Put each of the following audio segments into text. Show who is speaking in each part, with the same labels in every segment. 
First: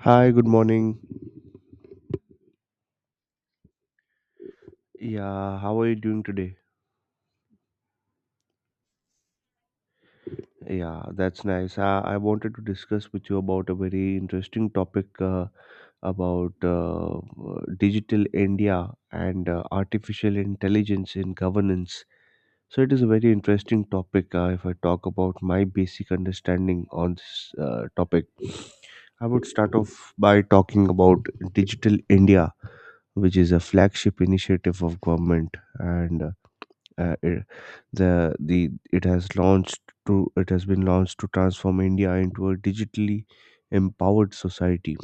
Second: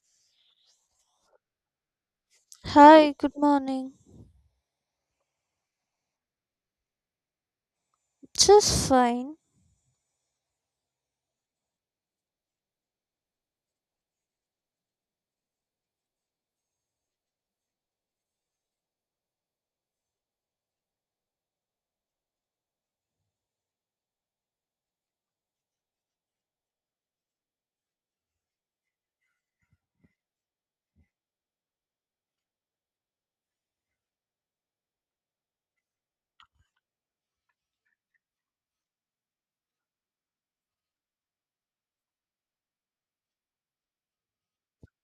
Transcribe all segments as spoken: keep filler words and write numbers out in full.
Speaker 1: Hi, good morning.
Speaker 2: Hi, good morning.
Speaker 1: Yeah, how are you doing today?
Speaker 2: Just fine.
Speaker 1: Yeah, that's nice. I, I wanted to discuss with you about a very interesting topic uh, about uh, uh, digital India and uh, artificial intelligence in governance. So, it is a very interesting topic. Uh, if I talk about my basic understanding on this uh, topic, I would start off by talking about digital India. Which is a flagship initiative of government and uh, uh, it, the the it has launched to it has been launched to transform India into a digitally empowered society.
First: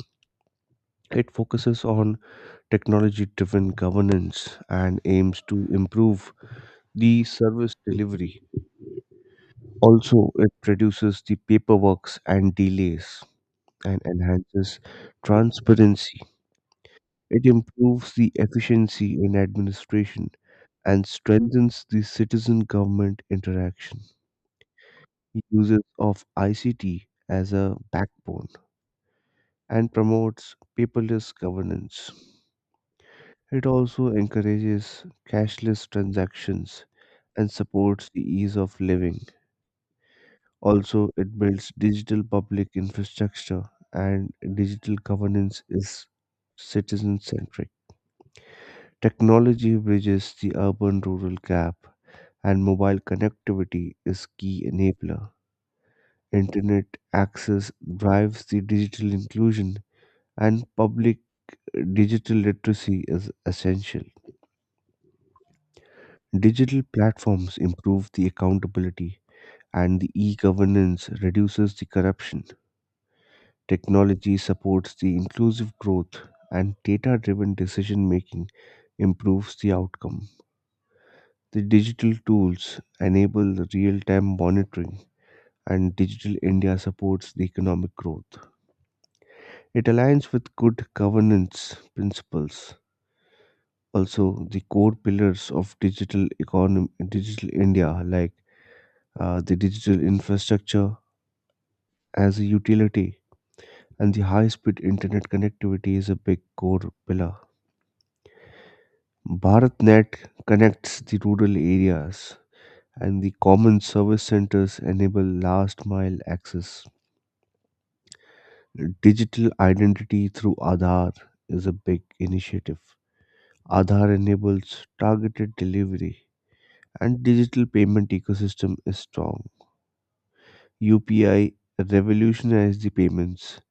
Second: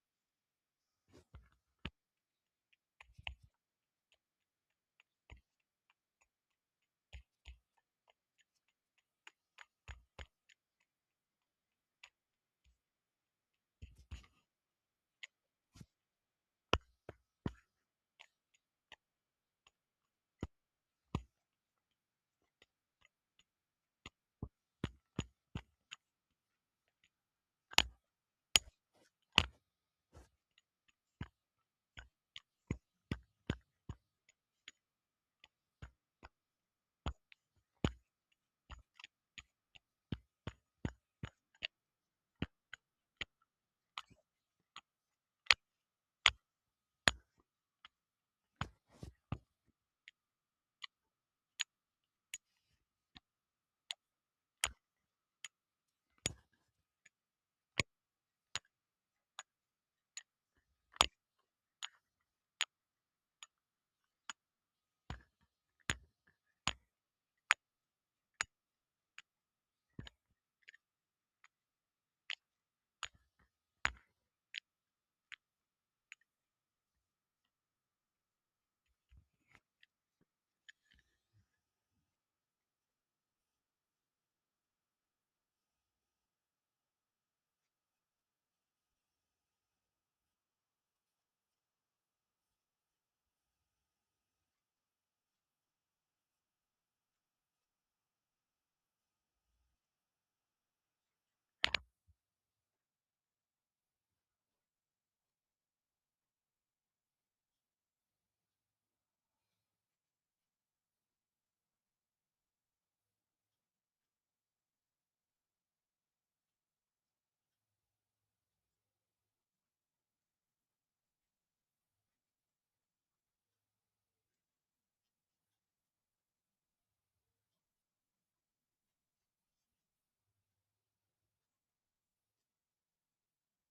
Speaker 1: It focuses on technology driven governance and aims to improve the service delivery. Also, it reduces the paperwork and delays and enhances transparency. It improves the efficiency in administration and strengthens the citizen government interaction. He uses of I C T as a backbone and promotes paperless governance. It also encourages cashless transactions and supports the ease of living. Also, it builds digital public infrastructure and digital governance is citizen centric. Technology bridges the urban rural gap and mobile connectivity is key enabler. Internet access drives the digital inclusion, and public digital literacy is essential. Digital platforms improve the accountability, and the e governance reduces the corruption. Technology supports the inclusive growth, and data driven decision making improves the outcome. The digital tools enable real time monitoring, and Digital India supports the economic growth. It aligns with good governance principles, also the core pillars of digital economy digital india like uh, the digital infrastructure as a utility and the high speed internet connectivity is a big core pillar. Bharatnet connects the rural areas, and the common service centers enable last mile access. Digital identity through aadhaar is a big initiative. Aadhaar enables targeted delivery, and digital payment ecosystem is strong. U P I revolutionized the payments,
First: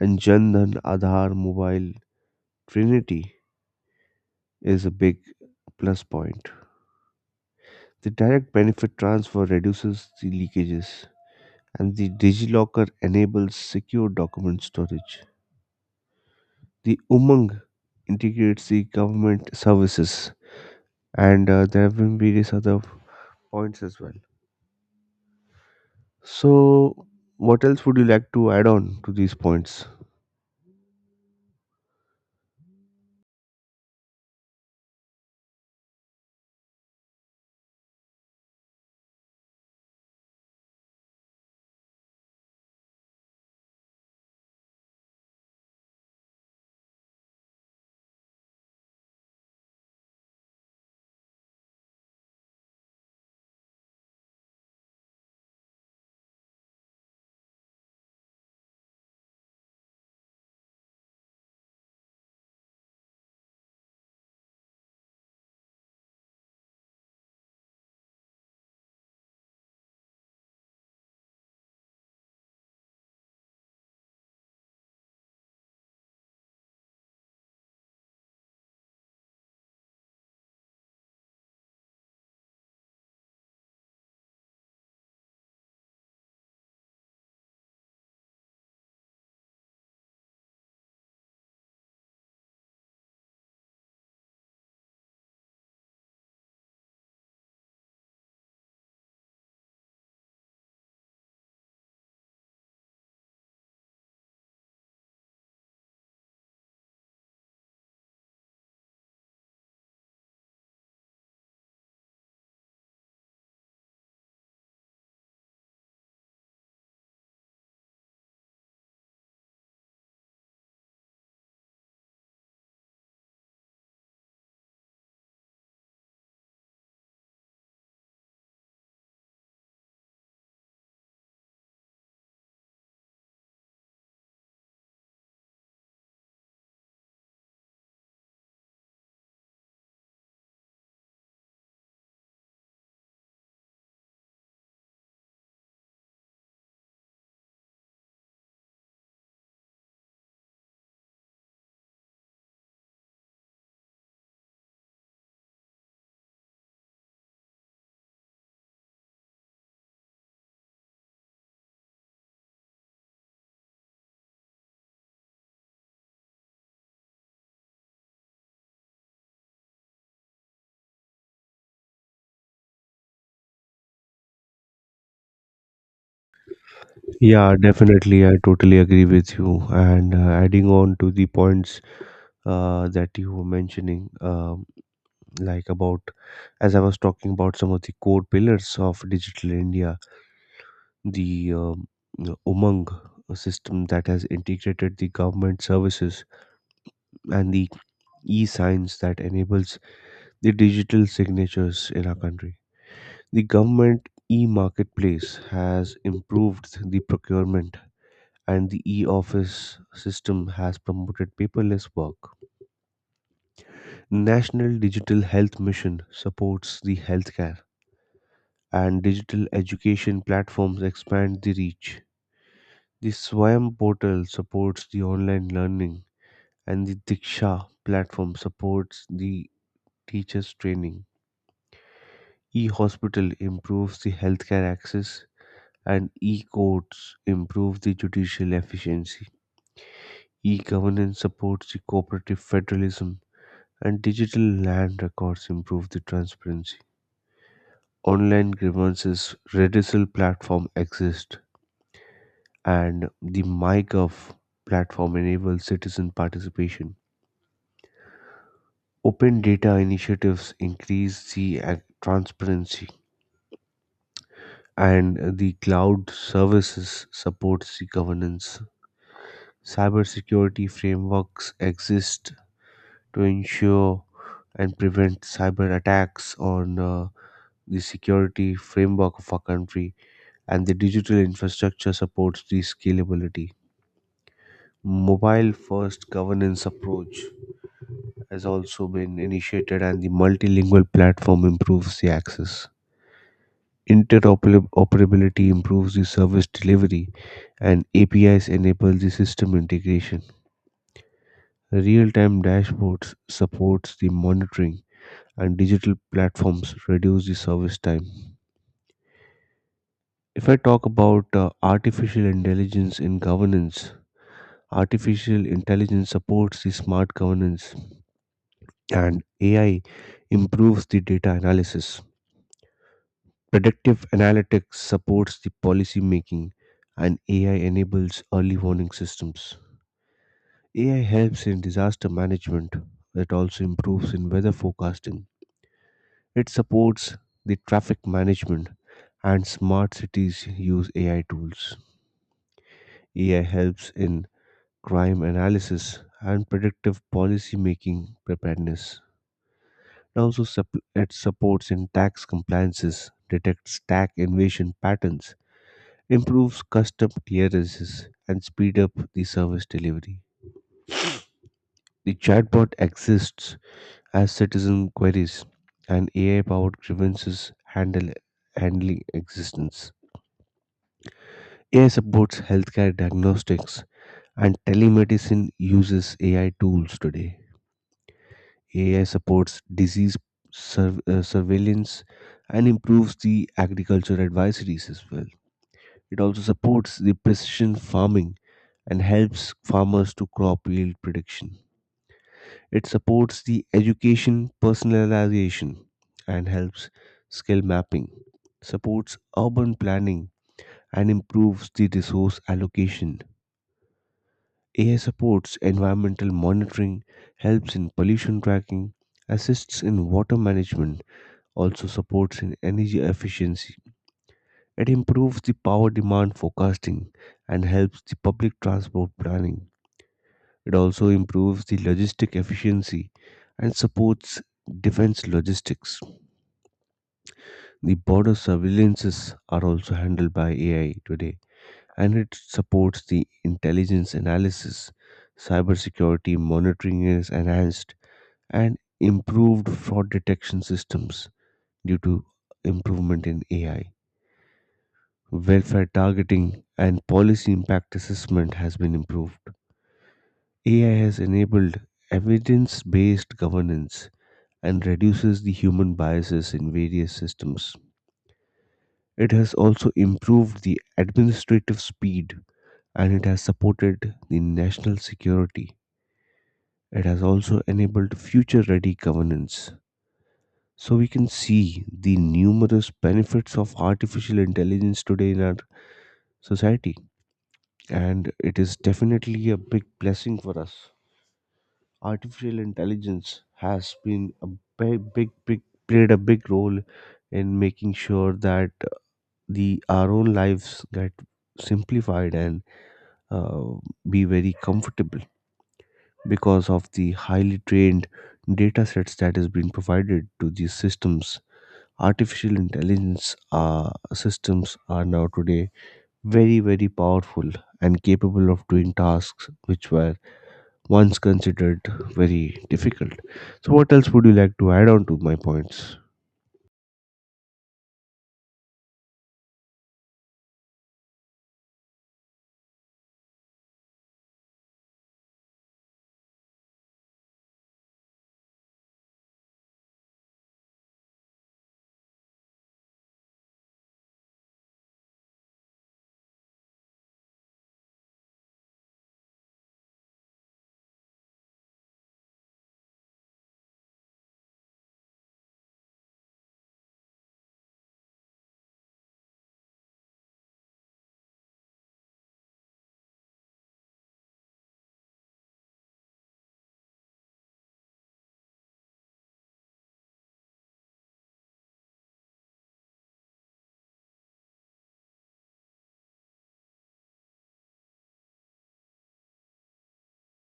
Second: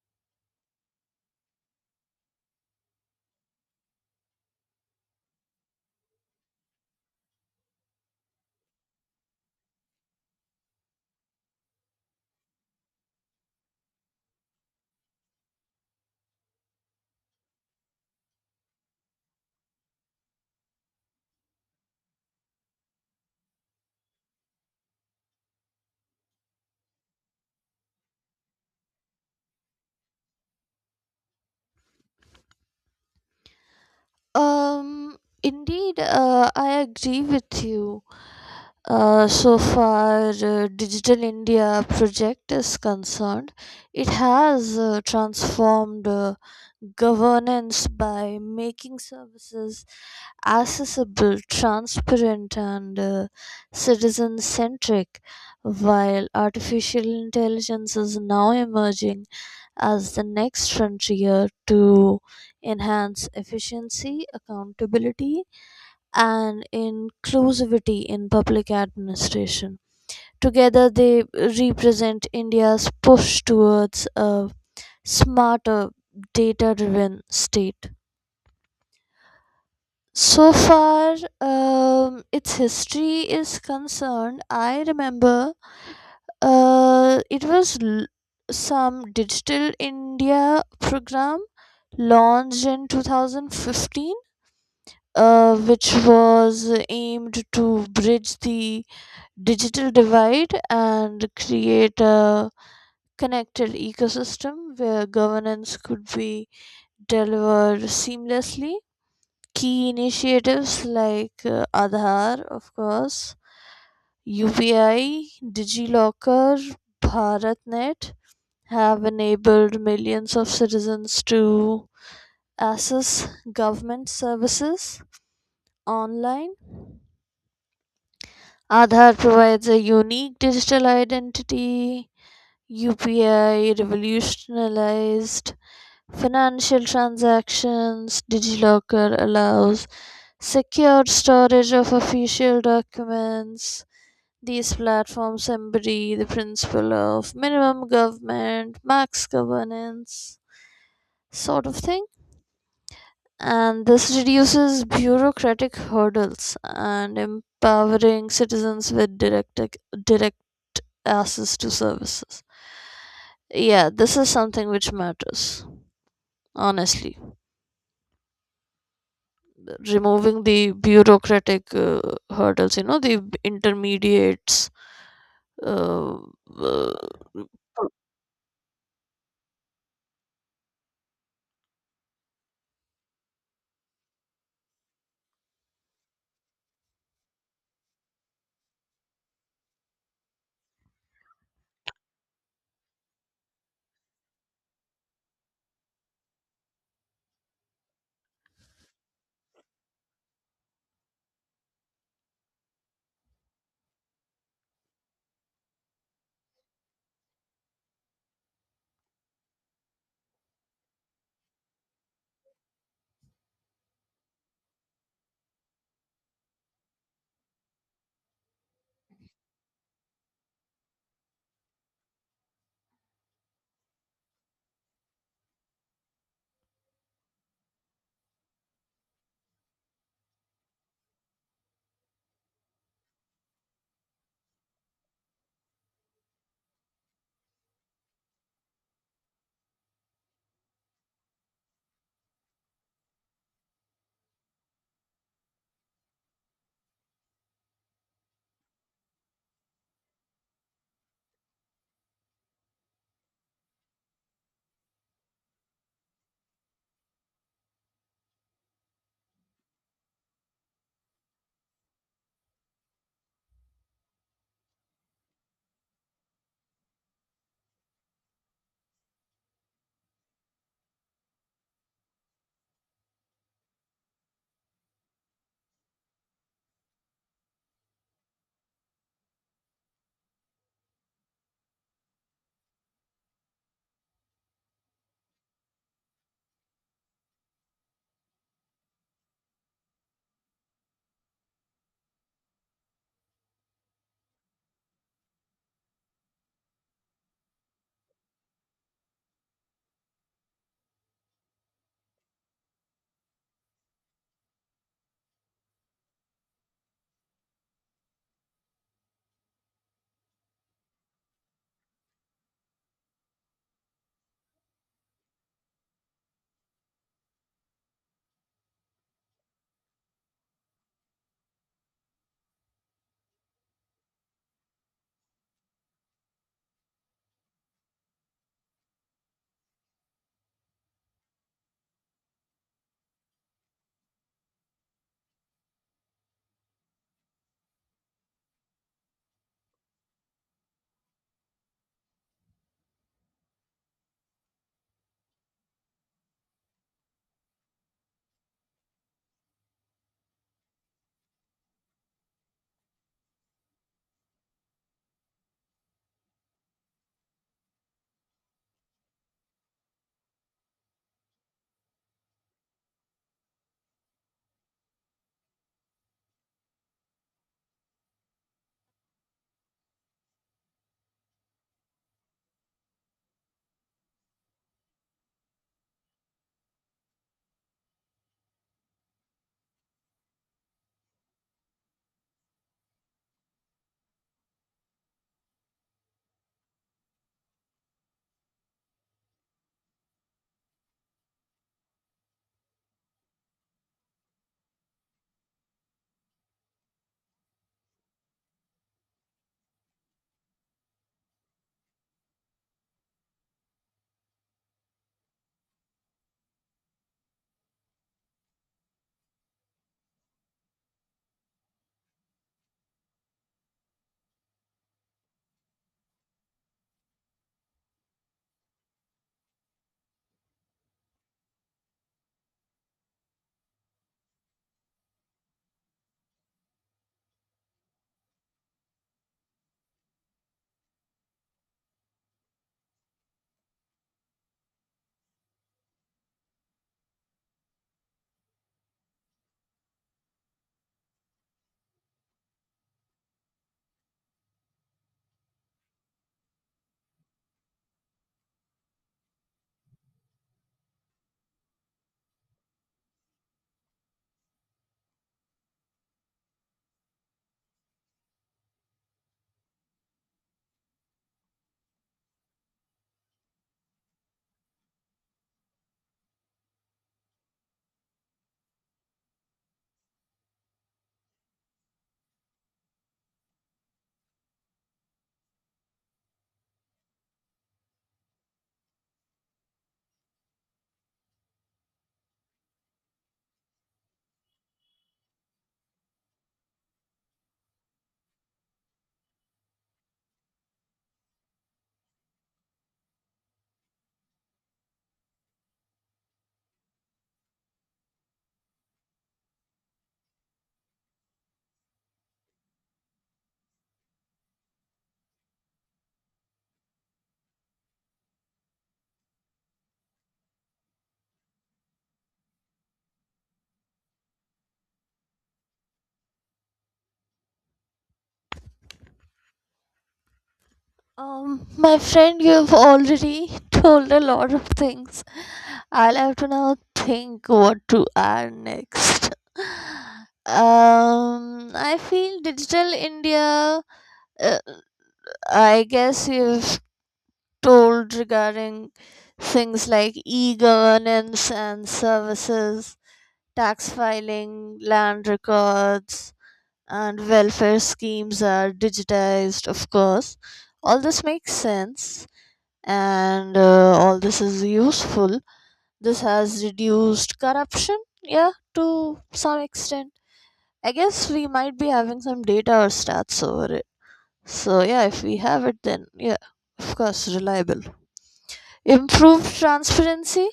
Speaker 1: and Jan Dhan Aadhaar Mobile Trinity is a big plus point. The direct benefit transfer reduces the leakages, and the DigiLocker enables secure document storage. The Umang integrates the government services, and uh, there have been various other points as well. So, what else would you like to add on to these points?
Speaker 2: Um, Indeed, uh, I agree with you. Uh, so far, uh, Digital India project is concerned, it has uh, transformed uh, governance by making services accessible, transparent, and uh, citizen centric, while artificial intelligence is now emerging as the next frontier to enhance efficiency, accountability, and inclusivity in public administration. Together, they represent India's push towards a smarter, data driven state. So far, um, its history is concerned, I remember uh, it was l- some Digital India program launched in two thousand fifteen, uh, which was aimed to bridge the digital divide and create a connected ecosystem where governance could be delivered seamlessly. Key initiatives like uh, Aadhaar, of course, U P I, DigiLocker, BharatNet have enabled millions of citizens to access government services online. Aadhaar provides a unique digital identity. U P I revolutionized financial transactions. DigiLocker allows secured storage of official documents. These platforms embody the principle of minimum government, max governance sort of thing. And this reduces bureaucratic hurdles and empowering citizens with direct, direct access to services. Yeah, this is something which matters, honestly. Removing the bureaucratic uh, hurdles, you know, the intermediates uh, uh,
Speaker 1: Yeah, definitely. I totally agree with you. And uh, adding on to the points uh, that you were mentioning, um, like about, as I was talking about some of the core pillars of Digital India, the um, Umang system that has integrated the government services and the e signs that enables the digital signatures in our country. The government e marketplace has improved the procurement and the e-office system has promoted paperless work. National Digital Health Mission supports the healthcare, and digital education platforms expand the reach. The Swayam portal supports the online learning, and the Diksha platform supports the teachers' training. E-hospital improves the healthcare access, and e-courts improve the judicial efficiency. E-governance supports the cooperative federalism and digital land records improve the transparency. Online grievances redressal platform exist, and the MyGov platform enables citizen participation. Open data initiatives increase the ac- transparency, and the cloud services supports the governance. Cybersecurity frameworks exist to ensure and prevent cyber attacks on uh, the security framework of our country, and the digital infrastructure supports the scalability. Mobile first governance approach has also been initiated, and the multilingual platform improves the access. Interoperability improves the service delivery, and A P Is enable the system integration. Real time dashboards supports the monitoring, and digital platforms reduce the service time. If I talk about uh, artificial intelligence in governance, artificial intelligence supports the smart governance, and A I improves the data analysis. Predictive analytics supports the policy making, and A I enables early warning systems. A I helps in disaster management. It also improves in weather forecasting. It supports the traffic management, and smart cities use A I tools. A I helps in crime analysis and predictive policy making preparedness. It also sup- it supports in tax compliances, detects tax invasion patterns, improves custom clearances, and speed up the service delivery. The chatbot exists as citizen queries, and A I-powered grievances handle handling existence. A I supports healthcare diagnostics, and telemedicine uses A I tools today. A I supports disease surv- uh, surveillance and improves the agriculture advisories as well. It also supports the precision farming and helps farmers to crop yield prediction. It supports the education personalization and helps skill mapping, supports urban planning and improves the resource allocation. A I supports environmental monitoring, helps in pollution tracking, assists in water management, also supports in energy efficiency. It improves the power demand forecasting and helps the public transport planning. It also improves the logistic efficiency and supports defense logistics. The border surveillances are also handled by A I today, and it supports the intelligence analysis. Cybersecurity monitoring is enhanced, and improved fraud detection systems due to improvement in A I. Welfare targeting and policy impact assessment has been improved. A I has enabled evidence based governance and reduces the human biases in various systems. It has also improved the administrative speed, and it has supported the national security. It has also enabled future ready governance. So we can see the numerous benefits of artificial intelligence today in our society, and it is definitely a big blessing for us. Artificial intelligence has been a big, big, big played a big role in making sure that the our own lives get simplified and uh, be very comfortable. Because of the highly trained data sets that has been provided to these systems, artificial intelligence uh, systems are now today very very powerful and capable of doing tasks which were once considered very difficult. So what else would you like to add on to my points?
Speaker 2: um, my friend, you've already told a lot of things. I'll have to now think what to add next. Um, I feel Digital India, uh, I guess you've told regarding things like e governance and services, tax filing, land records, and welfare schemes are digitized, of course. All this makes sense and uh, all this is useful. This has reduced corruption, yeah, to some extent. I guess we might be having some data or stats over it. So, yeah, if we have it, then yeah, of course, reliable. Improved transparency.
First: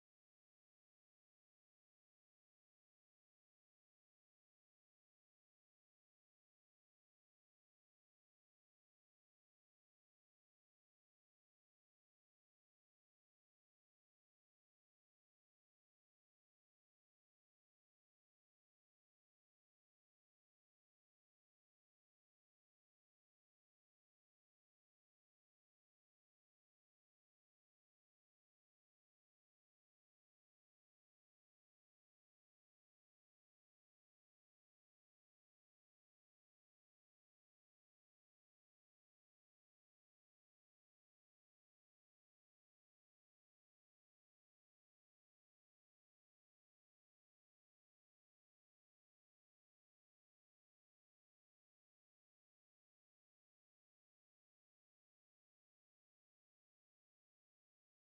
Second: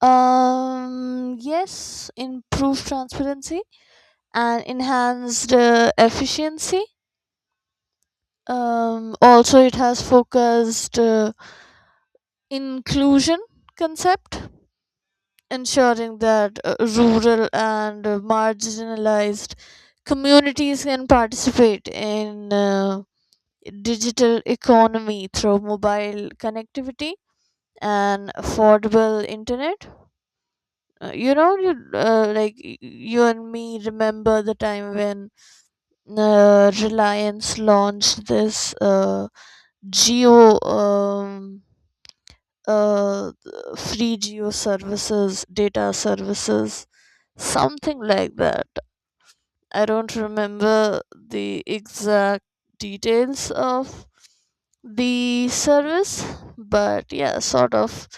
Speaker 2: Um, yes, improved transparency and enhanced uh, efficiency. Um, also, it has focused uh, inclusion concept, ensuring that uh, rural and uh, marginalized communities can participate in uh, digital economy through mobile connectivity and affordable internet. Uh, you know, you, uh, like y- you and me remember the time when uh, Reliance launched this uh, geo. Um, uh, Free geo services, data services, something like that. I don't remember the exact details of the service, but yeah, sort of,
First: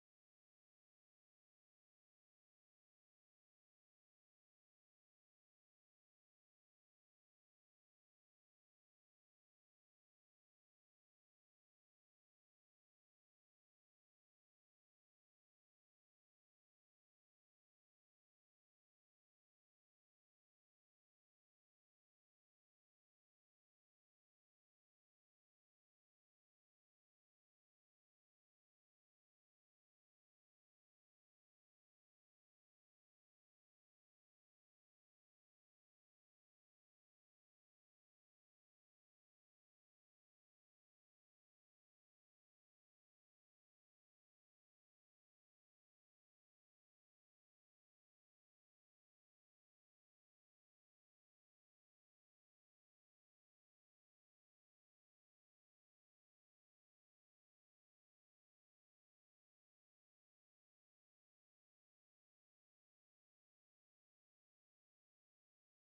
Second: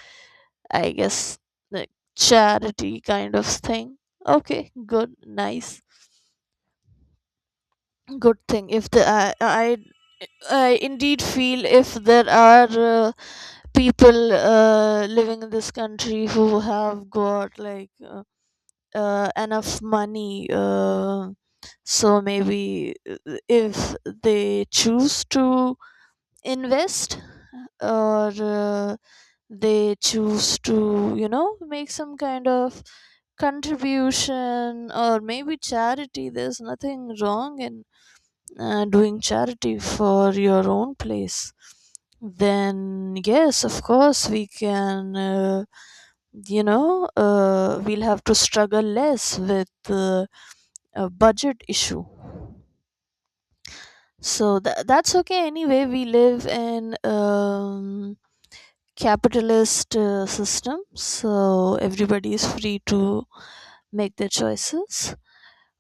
Speaker 2: I guess, like charity kind of thing. Okay, good, nice, good thing. If the I I, I indeed feel if there are uh, people uh, living in this country who have got like uh, uh, enough money uh, so maybe uh, if they choose to invest or uh, they choose to, you know, make some kind of contribution or maybe charity. There's nothing wrong in uh, doing charity for your own place, then yes, of course, we can, uh, you know, uh, we'll have to struggle less with uh, a budget issue. So tha that's okay. Anyway, we live in um, capitalist uh, system, so everybody is free to make their choices,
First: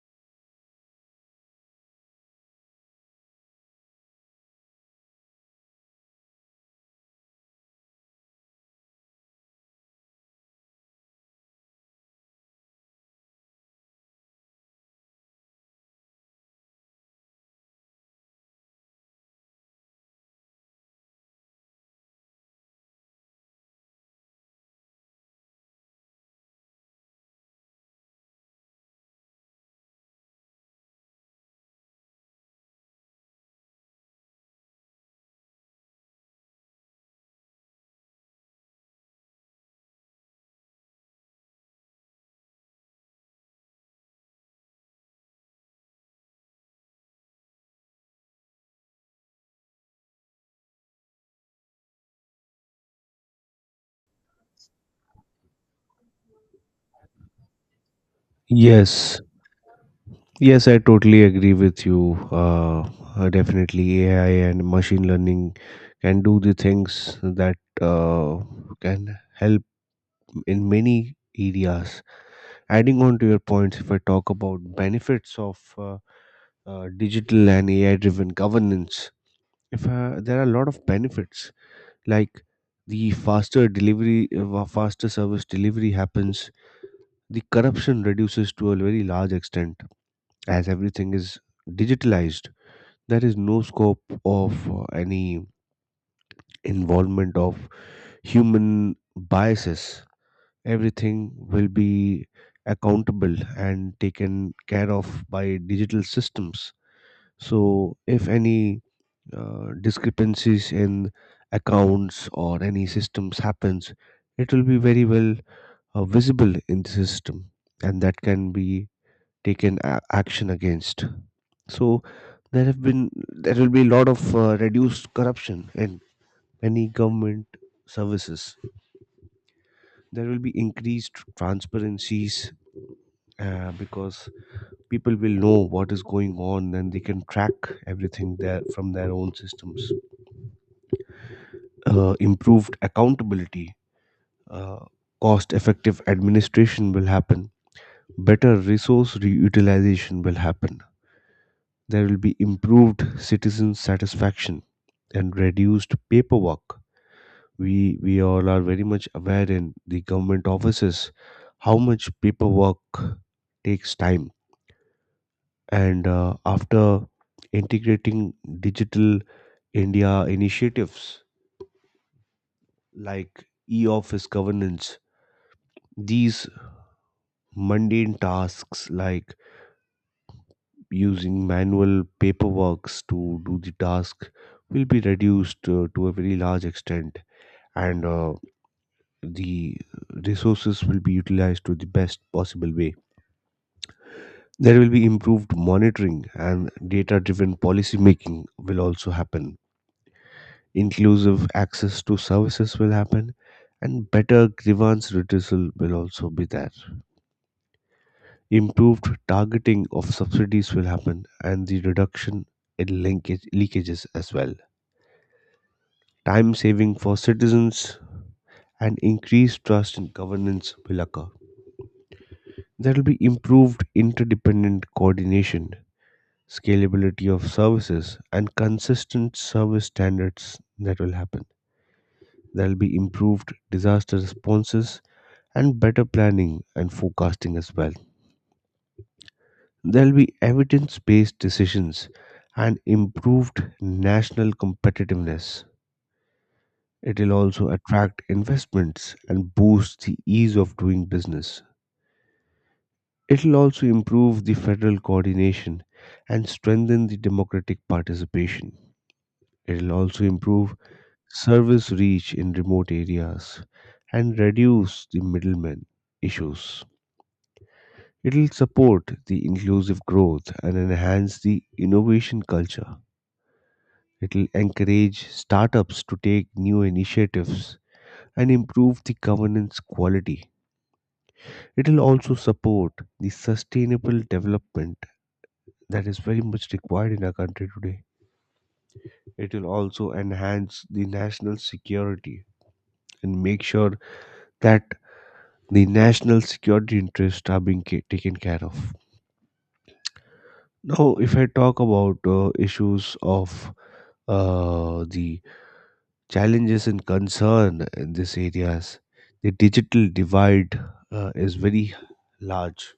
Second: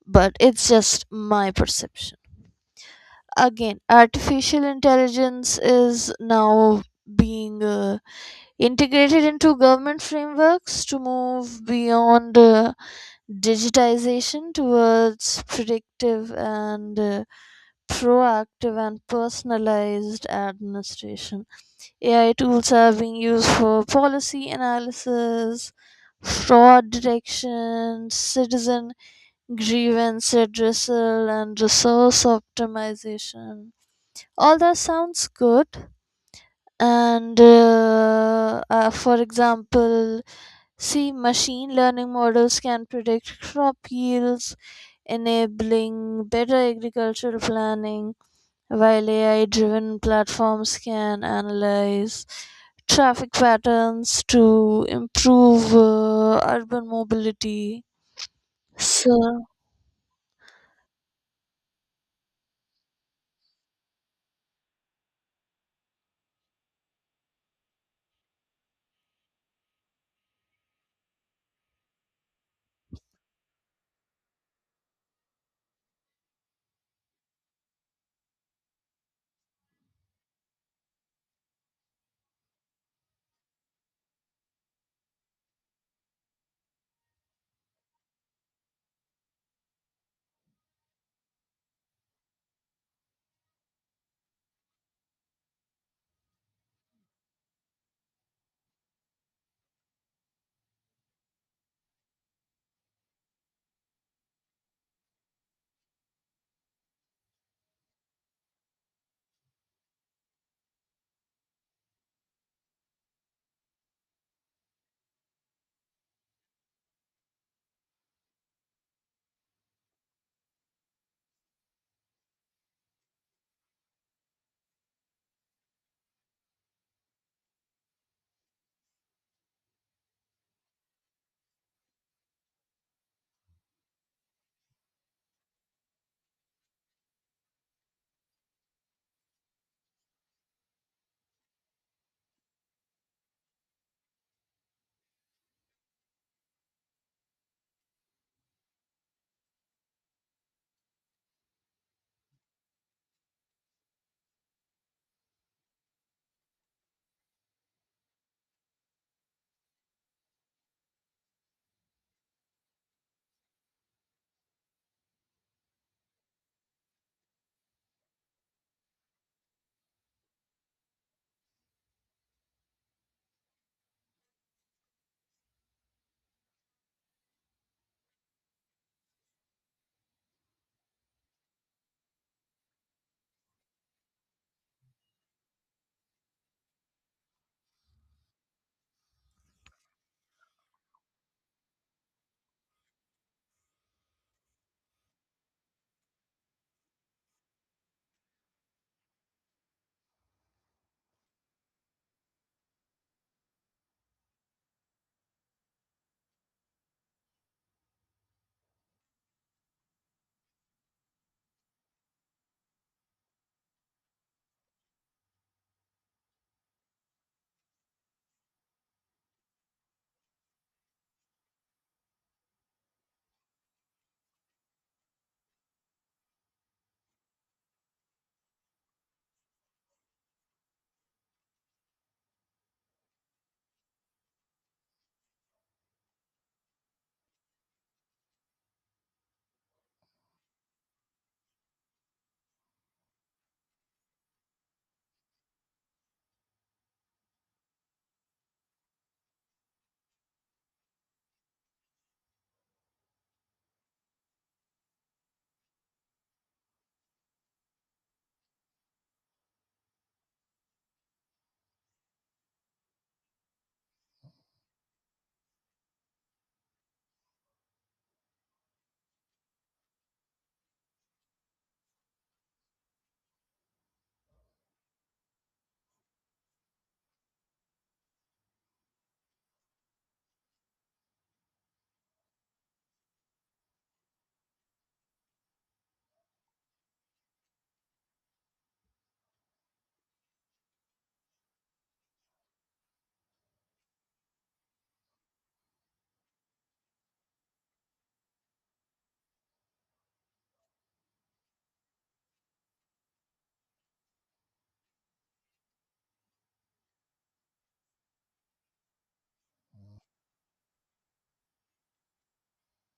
Speaker 2: but it's just my perception. Again, artificial intelligence is now being uh, integrated into government frameworks to move beyond uh, digitization towards predictive and uh, proactive and personalized administration. A I tools are being used for policy analysis, fraud detection, citizen grievance addressal, and resource optimization. All that sounds good. And uh, uh, for example, see, machine learning models can predict crop yields, enabling better agricultural planning, while AI driven platforms can analyze traffic patterns to improve uh, urban mobility.
Speaker 1: Yes.
Speaker 2: So
Speaker 1: Yes, I totally agree with you. Uh, uh, definitely, A I and machine learning can do the things that uh, can help in many areas. Adding on to your points, if I talk about benefits of uh, uh, digital and A I-driven governance, if uh, there are a lot of benefits like the faster delivery, uh, faster service delivery happens, the corruption reduces to a very large extent as everything is digitalized. There is no scope of uh, any involvement of human biases. Everything will be accountable and taken care of by digital systems. So if any uh, discrepancies in accounts or any systems happens, it will be very well uh, visible in the system, and that can be taken a- action against. So there have been there will be a lot of uh, reduced corruption in many government services. There will be increased transparencies uh, because people will know what is going on and they can track everything there from their own systems. Uh, improved accountability, uh, cost-effective administration will happen. Better resource reutilization will happen. There will be improved citizen satisfaction and reduced paperwork. We we all are very much aware in the government offices how much paperwork takes time. And uh, after integrating digital India initiatives like e-office governance, these mundane tasks like using manual paperworks to do the task will be reduced uh, to a very large extent, and uh, the resources will be utilized to the best possible way. There will be improved monitoring, and data driven policy making will also happen. Inclusive access to services will happen, and better grievance redressal will also be there. Improved targeting of subsidies will happen, and the reduction in linkage, leakages as well. Time saving for citizens and increased trust in governance will occur. There will be improved interdependent coordination, scalability of services, and consistent service standards that will happen. There will be improved disaster responses and better planning and forecasting as well. There will be evidence based decisions and improved national competitiveness. It will also attract investments and boost the ease of doing business. It'll also improve the federal coordination and strengthen the democratic participation. It'll also improve service reach in remote areas and reduce the middlemen issues. It'll support the inclusive growth and enhance the innovation culture. It'll encourage startups to take new initiatives and improve the governance quality. It'll also support the sustainable development that is very much required in our country today. It will also enhance the national security and make sure that the national security interests are being ca- taken care of. Now, if I talk about uh, issues of uh, the challenges and concern in these areas, the digital divide uh, is very large.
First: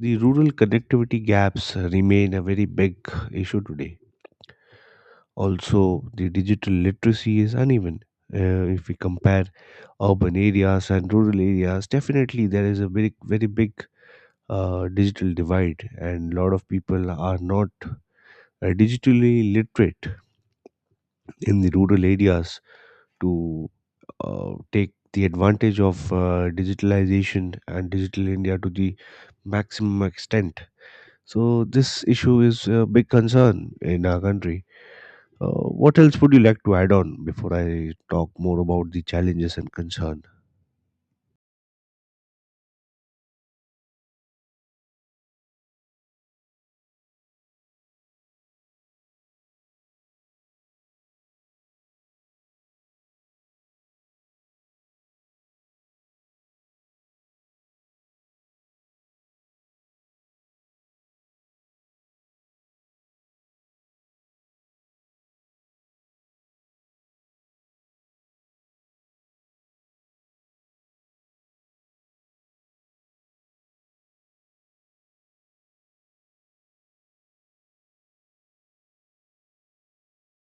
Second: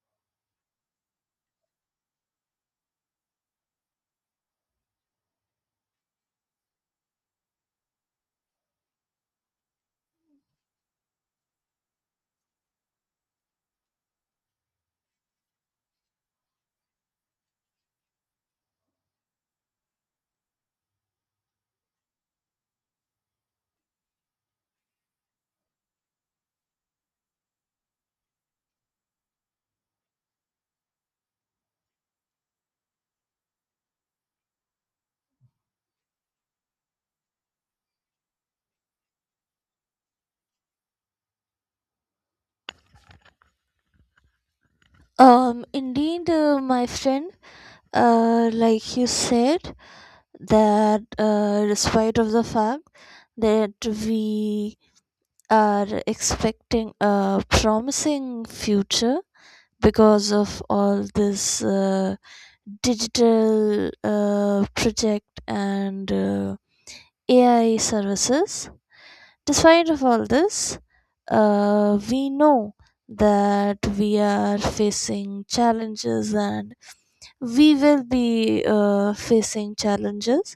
Speaker 1: The rural connectivity gaps remain a very big issue today. Also, the digital literacy is uneven. Uh, if we compare urban areas and rural areas, definitely there is a very, very big uh, digital divide, and a lot of people are not uh, digitally literate in the rural areas to uh, take the advantage of uh, digitalization and digital India to the maximum extent. So, this issue is a big concern in our country. Uh, what else would you like to add on before I talk more about the challenges and concern?
Speaker 2: um indeed, uh, my friend, uh, like you said that uh, despite of the fact that we are expecting a promising future because of all this uh, digital uh, project and uh, A I services. Despite of all this, uh, we know that we are facing challenges and we will be uh, facing challenges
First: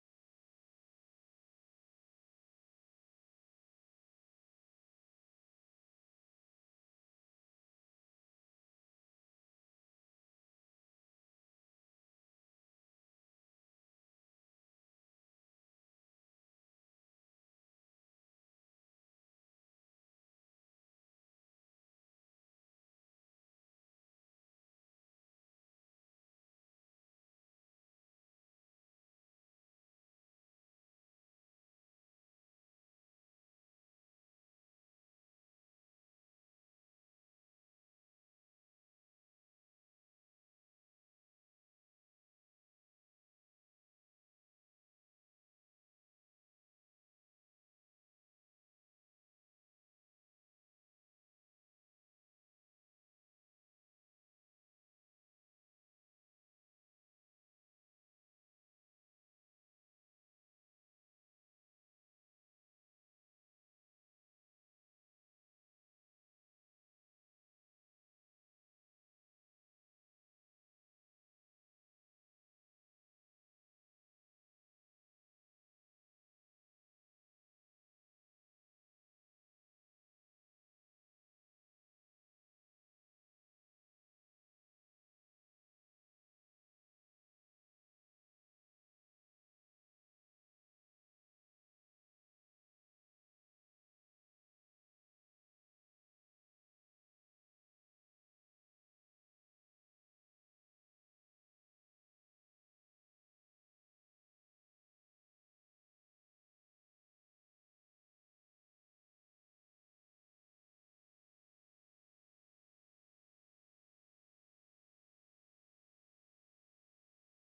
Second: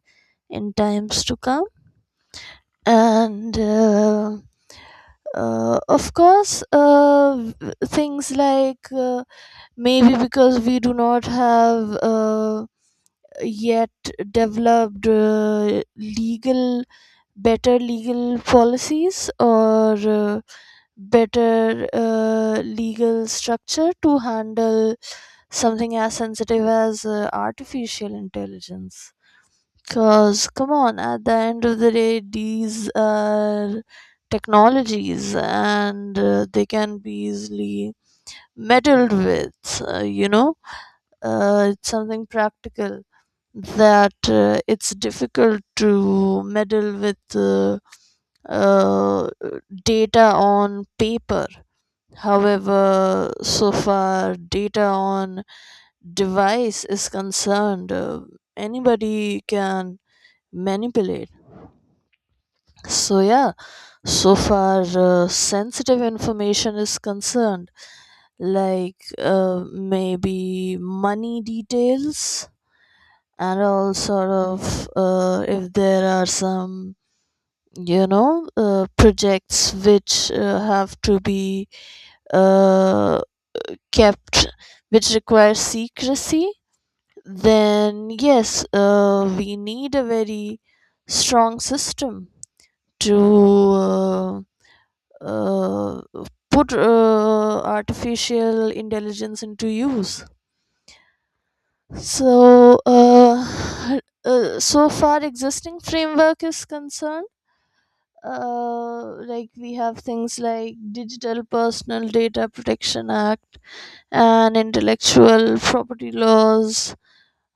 Speaker 2: in times to come. And uh, uh, of course, uh, v- things like, uh, maybe because we do not have uh, yet developed uh, legal, better legal policies or uh, better uh, legal structure to handle something as sensitive as uh, artificial intelligence. Cause come on, at the end of the day, these are technologies, and uh, they can be easily meddled with. Uh, you know, uh, it's something practical that uh, it's difficult to meddle with uh, uh, data on paper. However, so far data on device is concerned, uh, anybody can manipulate. So yeah, so far uh, sensitive information is concerned, like uh, maybe money details and all sort of uh, if there are some, you know, uh, projects which uh, have to be uh, kept, which require secrecy, then yes, uh, we need a very strong system to. Uh, uh, Put uh, artificial intelligence into use. So uh, uh, so far existing framework is concerned, uh, like we have things like digital personal data protection act and intellectual property laws.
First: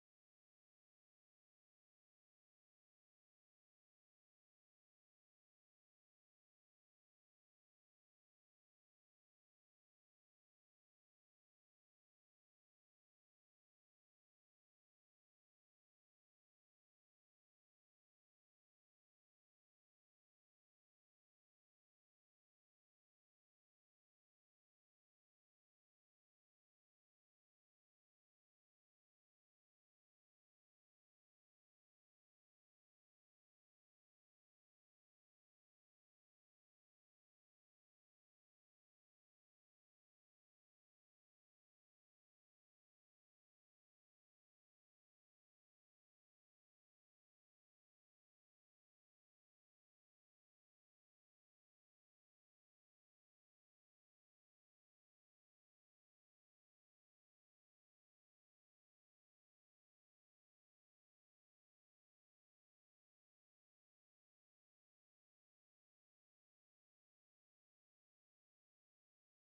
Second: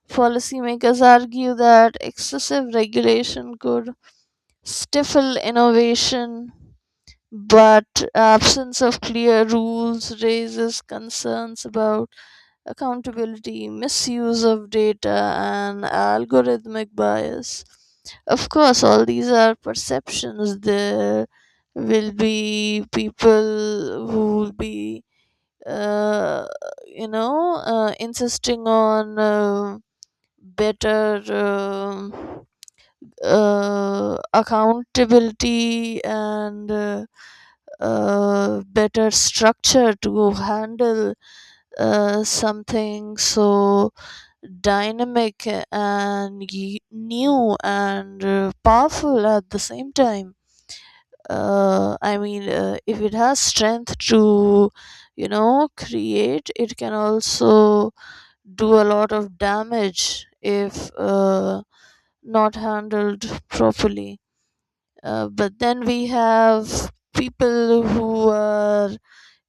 Speaker 2: Policymakers argue that excessive regulation could stifle innovation, but absence of clear rules raises concerns about accountability, misuse of data, and algorithmic bias. Of course, all these are perceptions. There will be people who will be, uh, you know, uh, insisting on uh, better um uh, accountability and uh, uh, better structure to handle uh, something so dynamic and y- new and uh, powerful at the same time. Uh, I mean, uh, if it has strength to, you know, create, it can also do a lot of damage if uh, not handled properly. Uh, but then we have people who are,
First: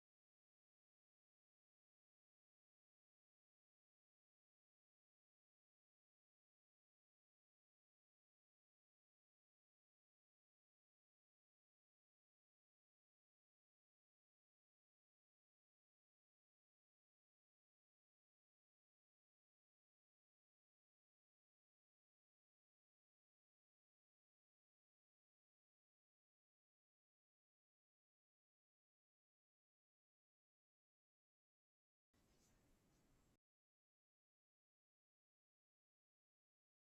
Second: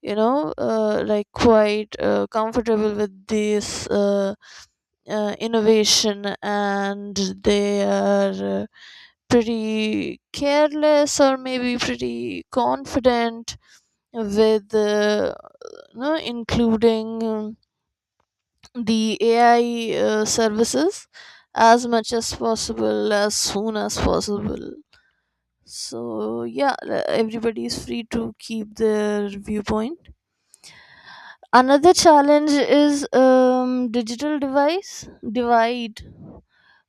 Speaker 2: you know, uh, like quite uh, comfortable with this uh, uh, innovation, and they are uh, pretty careless or maybe pretty confident with uh, you know, including um, the A I uh, services as much as possible as soon as possible. So yeah, everybody is free to keep their viewpoint. Another challenge is um, digital device divide.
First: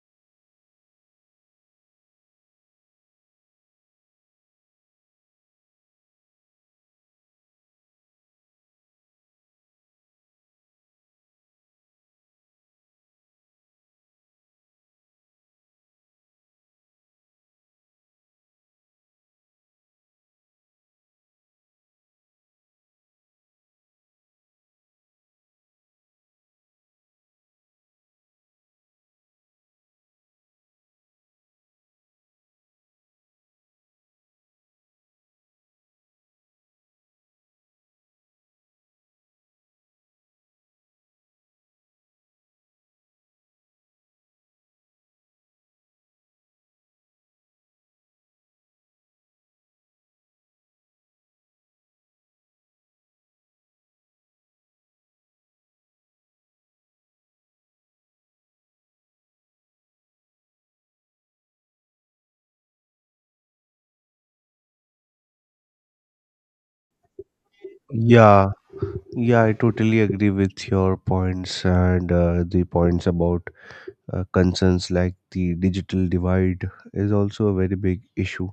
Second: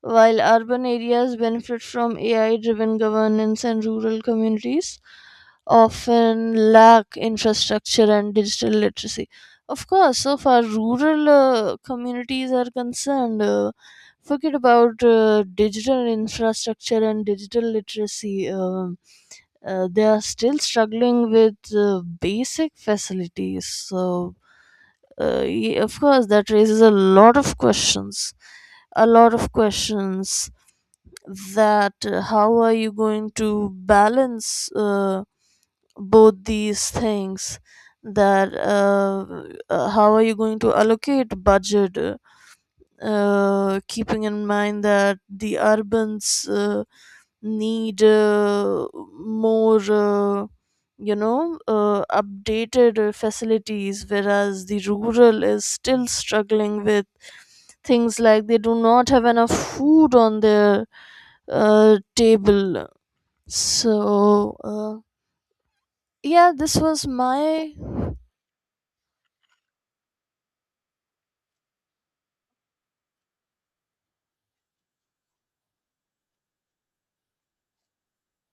Speaker 2: While urban areas benefit from A I driven governance and rural communities often lack infrastructure and digital literacy. Of course, so far rural uh, communities are concerned, uh, forget about uh, digital infrastructure and digital literacy. Um uh, they are still struggling with uh, basic facilities. So, uh, ye- of course that raises a lot of questions a lot of questions, that uh, how are you going to balance uh, both these things, that uh, uh, how are you going to allocate budget, uh, uh, keeping in mind that the urbans uh, need uh, more, uh, you know, uh, updated uh, facilities, whereas the rural is still struggling with things like they do not have enough food on their uh, table. So, uh, yeah, this was my.
Speaker 1: Yeah, yeah, I totally agree with your points, and uh, the points about uh, concerns like the digital divide is also a very big issue.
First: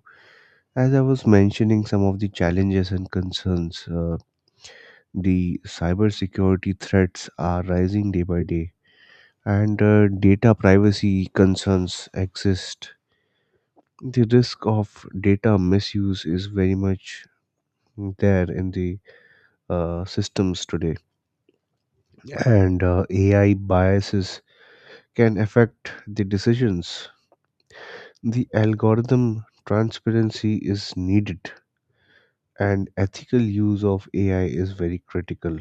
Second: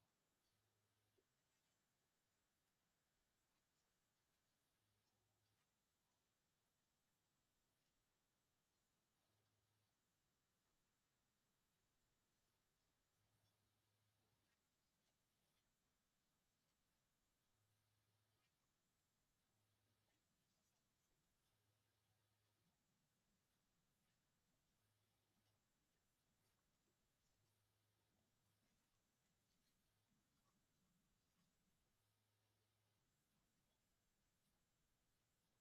Speaker 1: As I was mentioning some of the challenges and concerns, uh, the cybersecurity threats are rising day by day, and uh, data privacy concerns exist. The risk of data misuse is very much there in the uh, systems today, and uh, A I biases can affect the decisions. The algorithm transparency is needed, and ethical use of A I is very critical.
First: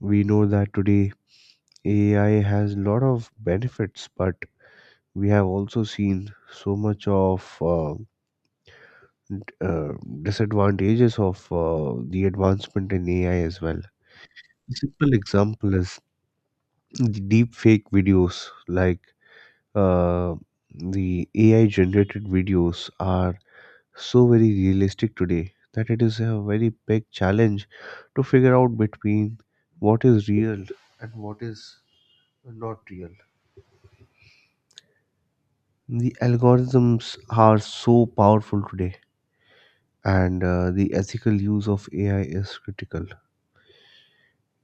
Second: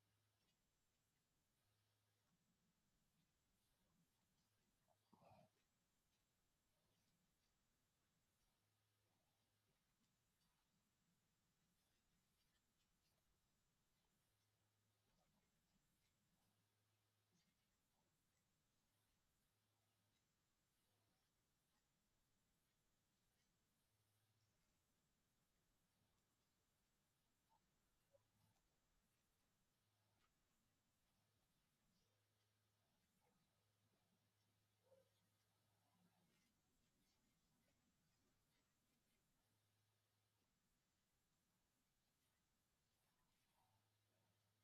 Speaker 1: We know that today A I has a lot of benefits, but we have also seen so much of uh, d- uh, disadvantages of uh, the advancement in A I as well. Simple example is the deep fake videos, like uh, the A I generated videos, are so very realistic today that it is a very big challenge to figure out between what is real and what is not real. The algorithms are so powerful today, and uh, the ethical use of A I is critical.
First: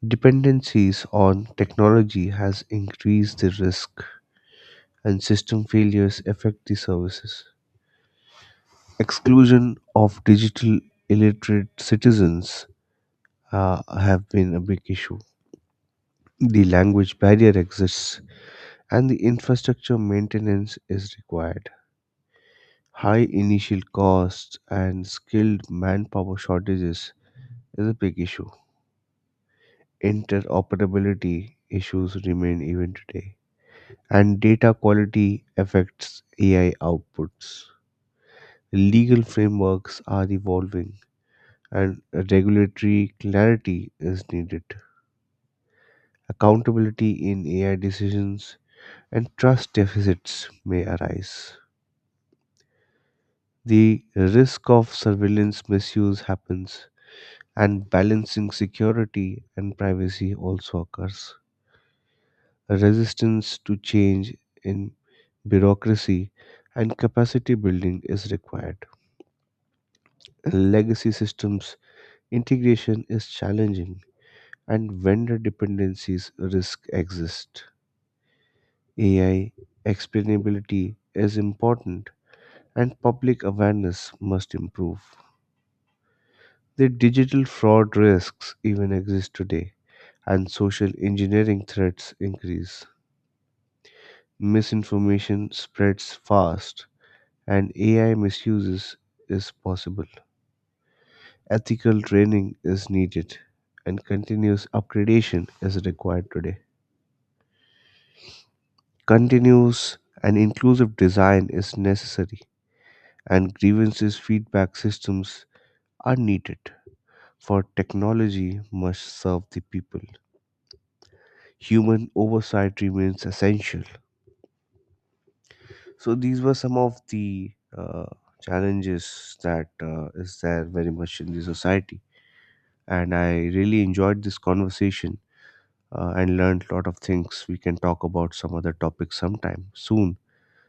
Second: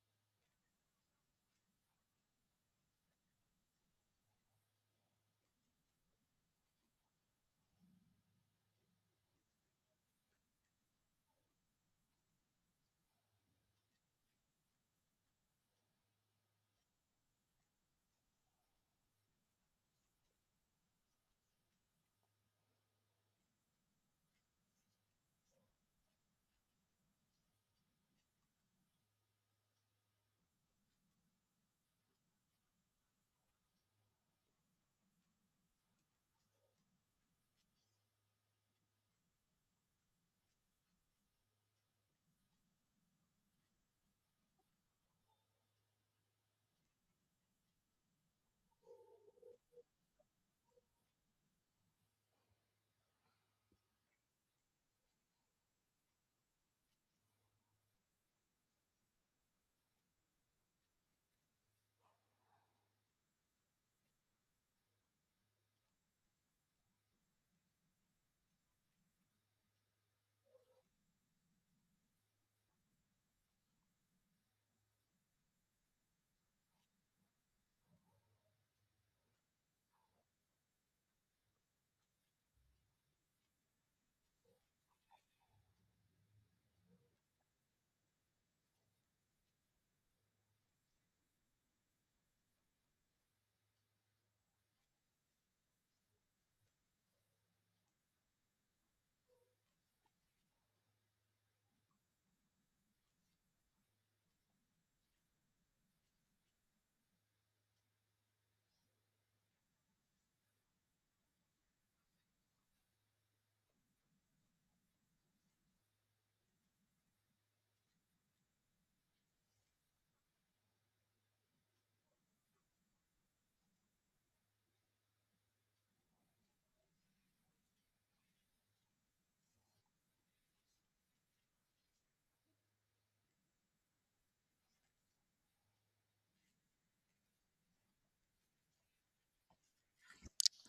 Speaker 1: Dependencies on technology has increased the risk, and system failures affect the services. Exclusion of digital illiterate citizens uh, have been a big issue. The language barrier exists, and the infrastructure maintenance is required. High initial costs and skilled manpower shortages is a big issue. Interoperability issues remain even today, and data quality affects A I outputs. Legal frameworks are evolving, and regulatory clarity is needed. Accountability in A I decisions and trust deficits may arise. The risk of surveillance misuse happens, and balancing security and privacy also occurs. Resistance to change in bureaucracy and capacity building is required. Legacy systems integration is challenging, and vendor dependencies risk exist. A I explainability is important, and public awareness must improve. The digital fraud risks even exist today, and social engineering threats increase. Misinformation spreads fast, and A I misuses is possible. Ethical training is needed, and continuous upgradation is required today. Continuous and inclusive design is necessary, and grievances feedback systems are needed, for technology must serve the people. Human oversight remains essential. So these were some of the uh, challenges that uh, is there very much in the society. And I really enjoyed this conversation uh, and learned a lot of things. We can talk about some other topics sometime soon.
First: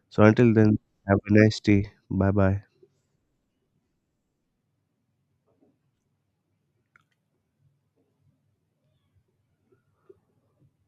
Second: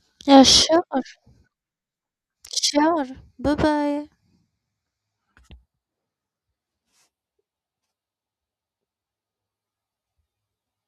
Speaker 1: So
Speaker 2: Yeah,
Speaker 1: until then,
Speaker 2: sure,
Speaker 1: have a nice day. Bye bye.
Speaker 2: sure. Bye bye.